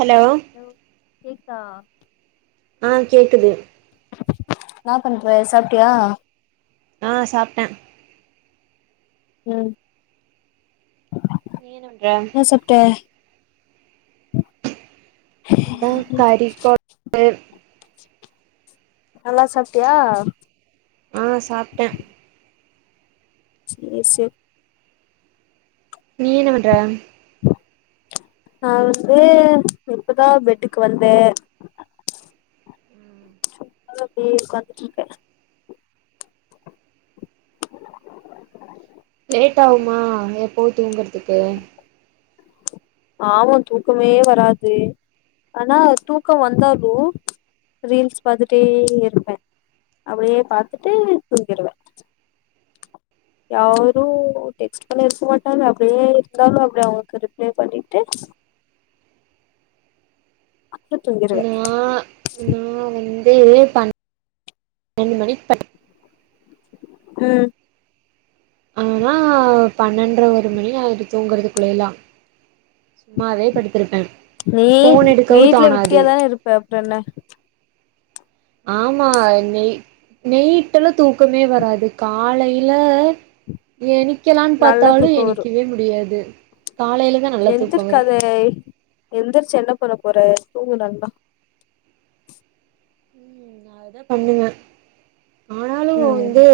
hello hello கேக்குதா ஆன் கேக்குது என்னா பண்ற சாப்ட்யா ஆன் சாப்ட்டேன் ம் நீ என்ன பண்ற என்ன சாப்ட்ட ம் கறி கொ ம்பு நல்லா சாப்ட்டியா ஆன் சாப்ட்டேன் சேரி சேரி நீ என்ன பண்ற நா வந்து இப்பதா பெட்டுக்கு வந்தேன் அதுனால அப்டியே ஒக்காந்துட் இருக்கேன் லேட் ஆவுமா எப்போவு தூங்குறதுக்கு ஆமா தூக்கமே வராது ஆனா தூக்கம் வந்தாலு ரீல்ஸ் பாத்துட்டே இருப்பேன் அபயே பாத்துட்டு தூங்கிருவே யாரு டெக்ஸ்ட் பண்ணிருக்க மாட்டாங்க அப்டியே இருந்தாலு அப்டி அவுங்ளுக்கு ரிப்ளே பண்ணிட்டு அப்டே தூங்கிருவே நா நா வந்து பணண்டு மணிக்கு படு ம் ஆனா பனன்ற ஒரு மணி ஆயிரு தூங்குறதுக்குள்ளிலா சும்மாவே படுத்துருப்பே நீ வீட்ல விட்டியாதானே இருப்ப அப்ற என்ன ஆமா நெய் நெய்ட்டெலா தூக்கமே வராது காலைல எனிக்கலான் நல்லா பாத்தாலு தூக்கோ எனிக்கவே முடியாது காலைல எந்திருக்காதேய் எந்திரிச்சு என்ன பண்ண போற தூங்கு நல்லா ம் நா அததா பண்ணுவே ஆனாலு ம் வந்து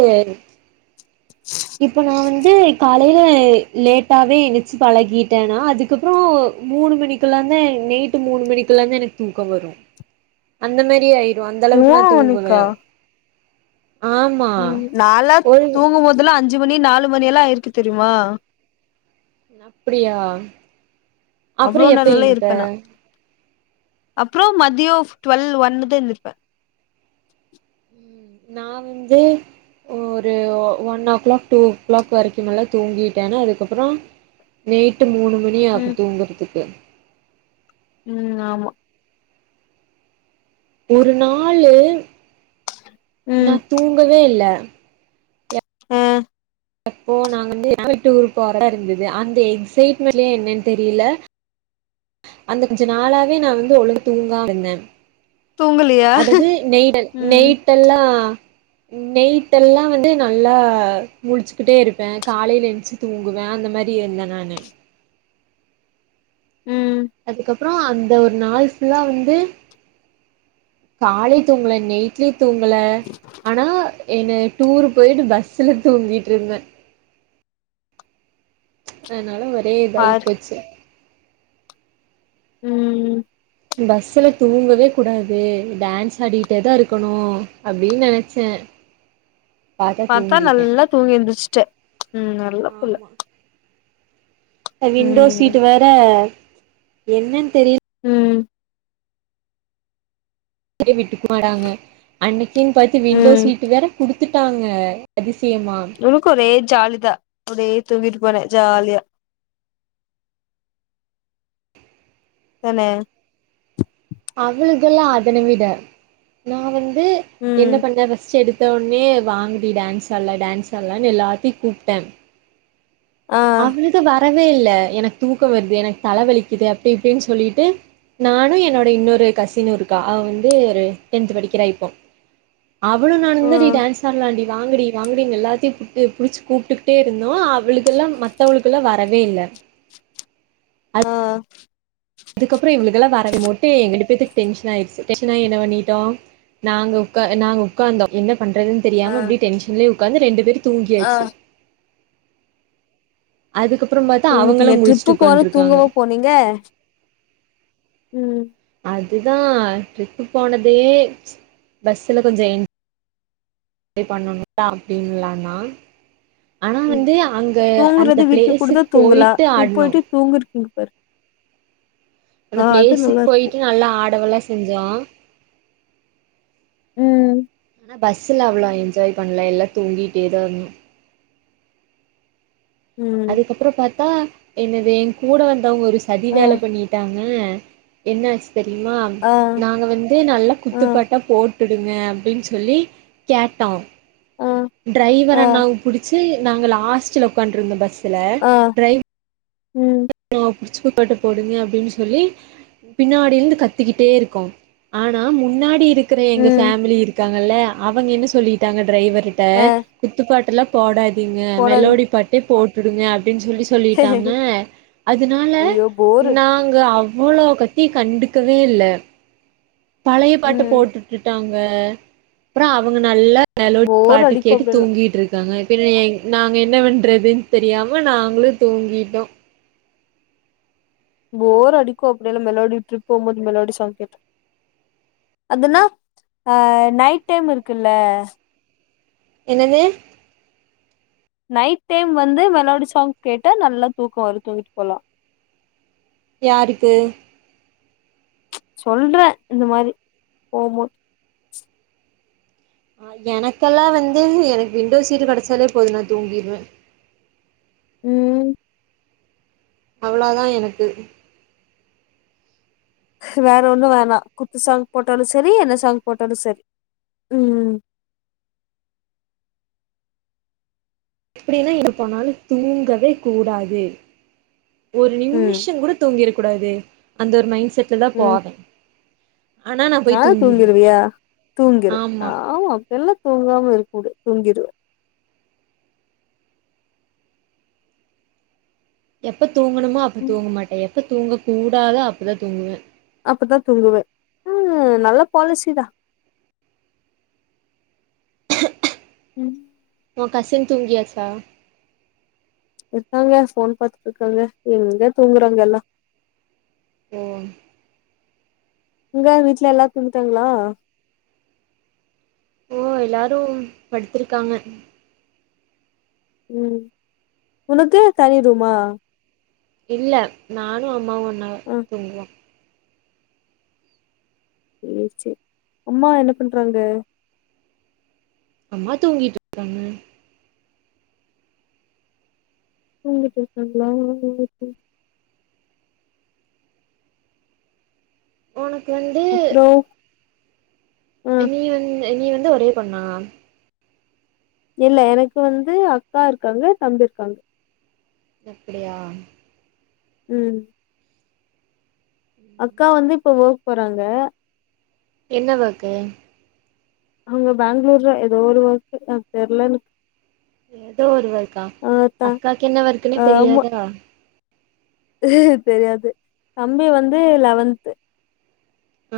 இப்போ நா வந்து காலைல லேட்டாவே எந்துர்ச்சி பழகிட்டேனா அதுக்கப்புற மூனு மணிக் க்குலாந்தா நெய்ட்டு மூனு மணிக்குலாந்தா எனக் தூக்க வரு அந்த மேரி ஆயி டு அந்தளவுக்கு நா மூணு தூங்குவே மணிக்கா ஆமா ஒரு இதுலா அஞ்சு மணி நாலு மணி எல்லா ஆயிருக்கு தெரியுமா னப்டியா அப்றோ அவ்ளோ எப்ப நேரல்லா என்னிப்ப இருப்பே நா அப்றோ மதியோ டுவெல் ஒன்னுதா எந்திரிப்ப நா வந்து ஒரு ஒ one o'clock two o'clock வரைக்குமெல்லா தூங்கிட்டேனா அதுக்கப்றோ நேட்டு மூனு மணி ஆகு ம் தூங்கறதுக்கு ம் ஆமா ஒரு நாளு நா ம் தூங்கவேல அ அப்போ நாங்க வந்து ஆனுவல் டூரு போறதாருந்தது அந்த எக்சைட்மென்ட்லியா என்னன் தெரில அந்த அஞ்சு நாளாவே நா வந்து ஒழுங்கா தூங்காம இருந்தே தூங்கலியா அதது நெய்டல் ம் நெயிட்டெல்லா நெய்ட்டெல்லா வந்து நல்லா முழிச்சுகிட்டே இருப்பே காலைல என்ச்சு ச்சு தூங்குவே அந்த மாரி எந்த நானு ம் அதுக்கப்புற அந்த ஒரு நாள் ஃபுல்லா வந்து காலை தூங்கல நெய்ட்லியு தூங்கல ஆனா என டூரு போயிட்டு பஸ்ல தூங்கிட்ருந்தே அதனால ஒரே பாரு இதாய்ப்போச்சு ம் பஸ்ஸல தூங்கவேகுடாது டான்ஸ் ஆடிட்டேதா இருக்கனு அப்டின் நெனச்சே பாத்தா நல்லா தூங்கி எந்திர்ச்ட்டே ம் நல்ல புள்ள ஆமா விண்டோ ம் சீட்டு வேற என்னன் தெரில் ம் எ விட்டு மாடாங்க அன்னிக்கின் பாத்து விண்டோ ம் சீட்டு வேற குடுத் த்துட்டாங்க அதிசயமா உனுக்கு ஒரே ஜாலிதா ஒரே தூங்கிட்டு போனே ஜாலியா தனே அவளுக்குல்லா அதன விட நா வந்து ம் என்ன பண்ண ரெஸ்ட் எடுத் வந்தோனே வாங்கி டான்ஸ் ஆட்லா டான்ஸ் ஆட்லானு எல்லாத்தையு கூப்டே ஆ அவ்ளுக்கு வ வரவே இல்ல எனக்கு தூக்க வருது எனக்கு தல வலிக்குது அப்டி இப்டின்னு சொல்லிட்டு நானு என்னோ இன்னோரு கசினு இருக்கா அவ வந்து ஒரு டென்த் படிக்கிறா இப்போ அவ்ளு நானுதா டி ம் டான்ஸ் ஆட்லான்டி வாங்கடி வாங்கடினு எல்லா கத்திபுட்டு புடிச்சு கூப்டுகிட்டே இருந்தோ அவளுகலா மத்தவளுகல்லா வரவே இல்ல ஆ அதுக்கப்றோ இவ்ளுகெலா வர மொட்டு எங்க ரெண்டு பேத்துக்கு டென்ஷன் ஆயிடுச்சு டென்ஷனாயி என்ன பண்ணிடோ நாங்க உக்க நாங்க உக்காந்தோ என்ன பண்றதுன் ஆ தெரியாம அப்டியே டென்ஷன்லயே உக்காந்து ரெண்டு பேர் ஆ தூங்கியாச்சு அதுக்கப்றோ பாத்தா அவங்களு முழிச்சுட்டு உக்காண்ருக்காங்க போனிங்க ம் அதுதா ட்ரிப்பு போனதயே பஸ்ல கொஞ்சொ என் ஜாய் பண்ணணுதா அப்டின்லானா ம் அந்த தூங்குறது வீட்ல கூட தா பிளேஸுக்கு தூங்கலா போயிட்டு ட்ரிப் ஆடணு போய்ட்டு தூங்கிருக்கீங்க பாரு அந்த ஆ அது பிளேஸுக் நல்லா இருக்கு போய்ட்டு நல்லா ஆடவெல்லா செஞ்சோ ம் ஆனா பஸ்ல அவ்ளோ என்ஜாய் பண்ல எல்லா தூங்கிட்டே தா இருந்தோ ம் அதுக்கப்றோ பாத்தா என்னது என் கூட வந்தவங்க ஒரு சதி ஆ வேல பண்ணிட்டாங் க என்னாச்சு தெரியுமா ஆ நாங்க வந்து நல்லா குத் ஆ துப்பாட்டா போட்டுடுங்க அப்டின் சொல்லி கேட்டோ ஆ ஆ ட்ரைவரண்ணாவ புடிச்சி நாங்க லாஸ்ட்ல உக்காண்டுருந்தோ பஸ்ல ஆ டிரைவ் ம் ணா புடிச்சப்பாட்ட போடுங்க அப்டின்னு சொல்லி பின்னாடி இருந்து கத்திகிட்டே இருக்கோ ஆனா முன்னாடி இருக் குற எங்க ம் ஃபேமிலி இருக்காங்கல்ல அவங்க என்ன சொல்லிட்டாங்க டிரைவர்ட்ட ஆ குத்துப்பாட்டுலா போடாதீங்க போடாதீங்க மெலோடி பாட்டே போட்டுடுங்க அப்டின் சொல்லி சொல்லிட்டாங்க அதுனால ஐயோ போரு நாங்க அவ்வளோ கத்தி கண்டுக்கவேல்ல பழய பாட்ட ம் போட்டுட்டுட்டாங்க அப்றோ அவுங்க நல்லா மெலோடி போர் பாட்டு அடிக்கு கேட்டு அப்டியெல்லா தூங்கிட்டுரு க்காங்க நாங்க என்ன பண்றதுன் தெரியாம நாங்களு தூங்கிட்டோ போர் அடிக்கு அப்டியெல்ல மெலோடி ட்ரிப் போ போது மெலோடி சாங் கேட்டா அதுனா ஆ நைட் டைம் இருக்குல்ல என்னது நைட் டைம் வந்து மெலோடி சாங் கேட்டா நல்லா தூக்கோ வரு தூங்கிட்டு போலா யாருக்கு சொல்றே இந்த மாரி போ போது எனக்கெல்லா வந்து எனக்கு விண்டோ சீட் கடைச்சாலே போதோ நா தூங்கிடுவே ம் அவ்ளோதா எனக்கு வேறொண்ணு வேணா குத்து சாங் போட்டாலு சரி என்ன சாங் போட்டாலு சரி ம் எப்டின்னா எங்க போனாலு தூங்கவே கூடாது ஒரு ம் நிம்மிஷ கூட தூங்கிற கூடாது அந்த ஒரு மைண்ட் செட்ல தா போவே ஆனா நா போய் தூங்கிருவே தூங்கிருவியா தூங்கிரு ஆமா அப்ப எல்லா தூங்காம இருக்கூடு தூங்கிருவ எப்போ தூங்கணுமோ அப்போ தூங்கமாட்டே எப்போ தூங்கக்கூடாதோ அப்போ தா தூங்குவ அப்பதா தூங்குவே ஆ நல்ல பாலிசி தா ம் உ கசின் தூங்கியாச்சா இருக்காங்க ஃபோன் பாத்துட்டுருக்காங்க எங்க தூங்குறாங்க எல்லா ஓ உங்க வீட்ல எல்லா தூங்கிட்டாங்களா இப்போ எல்லாரு படுத்துருக்காங்க ம் உனுக்கு தனி ரூமா இல்ல நானோ அம்மாவு ஒன்னா ஆ தூங்குவோ செர் சேரி அம்மா என்ன பண்றாங்க அம்மா தூங்கிட்டுருக்காங்க தூங்கிட்டுருக்காங்களா ஓஹோ ஒனக்கு வந்து அப்றோ ஆ நீ வந்து நீ வந்து ஒரே பொண்ணா இல்ல எனக்கு வந்து அக்கா இருக்காங்க தம்பி இருக்காங்க அப்புடியா உம் அக்கா வந்து இப்ப ஓர்க் போறாங்க என்ன வொர்க்கு அவுங்க பேங்ளூர்ல ஏதோ ஒரு வொர்க்கு அது தெர்ல எனக்கு ஏதோ ஒரு ஒர்க்கா ஆ த அக்காக்கு என்ன ஒர்க்குன்னே ஆமா தெரியாதா தெரியாது தம்பி வந்து லெவன்த்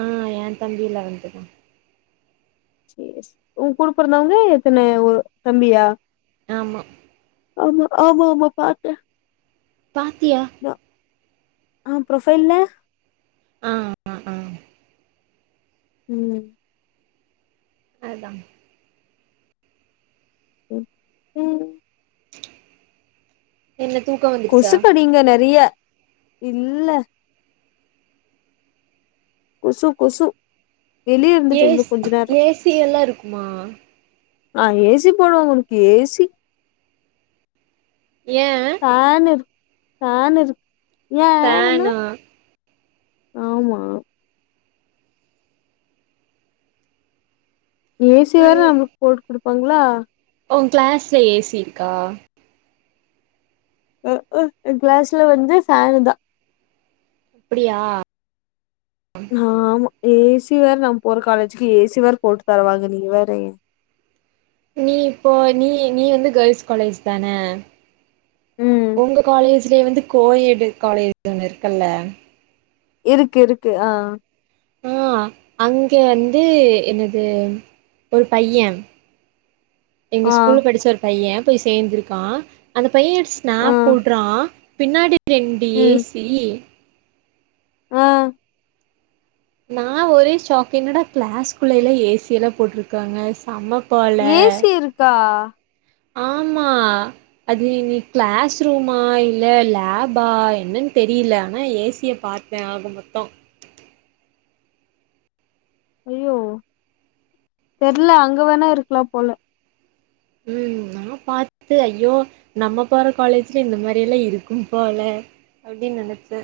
ஆ ஏ தம்பி லெவன்த்துதா செர்ஸ் ஊங் கூட பொறந்தவுங்க எத்தன ஒரு தம்பியா ஆமா ஆமா ஆமா ஆமா பாத்தே பாத்தியா [inaudible] ஆ ப்ரொஃபைல்ல அ அ ஆ ம் அதா [unintelligible] என்ன தூக்கோவரு கொசுக்கடீங்க நறீய இல்ல கொசு கொசு வெளிய இருந்துட்டு இவ்ளோ ஏஷ் கொஞ்ச நேரோ ஏ சி எல்லா இருக்குமா ஆ ஏ சி போடுவோ உனக்கு ஏ சி ஏ ஃபேனு இருக் ஃபேனு இருக் ஏ ஃபேனா ஆமா ஏ சி வேற நம்முளுக்கு போட்டு குடுப்பாங்களா உங்கிளாஸ்ல ஏ சி இருக்கா ம்க்ம் எங்கிளாஸ்ல வந்து ஃபேனு தா அப்டியா ஆமா ஏ சி வேற நம்ம போற காலேஜ்கு ஏ சி வேற போட்டு தருவாங்க நீ வேற ஏ நீ இப்போ நீ நீ வந்து கேர்ள்ஸ் காலேஜ் தானே ம் உங்க காலேஜ்லே வந்து கோ எடு காலேஜ் ஒன்னு இருக்குல்ல இருக்கு இருக்கு ஆ ஆ அங்க வந்து என்னது ஒரு பைய்ய [inaudible] எங்க ஸ்கூல் படிச்ச ஒரு பைய்ய போய் சேந்திருக்கா அந்த பைய்ய ஆ ஸ்னாப் போட்றா பின்னாடி ரெண்டு ஏ ம் சி ஆ நா ஒரே ஷாக்கிங் என்னடா கிளாஸ்குள்ளலா ஏ சி எல்லா போட்ருக்காங்க செம ஏ சி இருக்கா ஆமா அது நீ கிளாஸ் ரூமா இல்ல லேபா என்னன் தெரில ஆனா ஏ சி யப் பாத்தே ஆக மொத்தோ ஐயோ தெர்ல அங்க வேணா இருக்கலா போல ம் நா பாத்து ஐயோ நம்ம போற காலேஜ்ல இந்த மாரி எல்லா இருக்கும் போல அப்டின் நெனைச்சே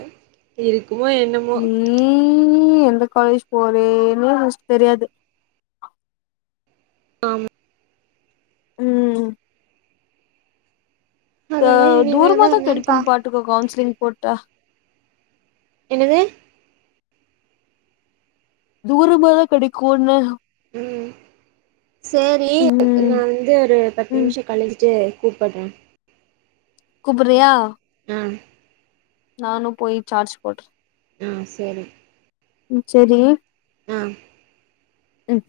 இருக்குமோ என்னம் ம் எந்த காலேஜ் போறேனே ஃபஸ்ட் தெரியாது ஆம் ம் அதெல்லா அவ் தூரமா இனிமேதா தா என்னன் கெடைக்கூ பா பாட்டுக்கோ கவுன்சிலிங் போட்டா என்னது தூரமா தா கெடைக்கூன்னே ம் சேரி ம் நா வந்து ஒரு பத்து ம் நிமிஷோ கழிஞ்சிட்டு கூப்பட்றே கூப்புர்றியா ஆ நானு போய் சார்ஜ் போட்ற் ம் செரி ம் செரி ஆ ம்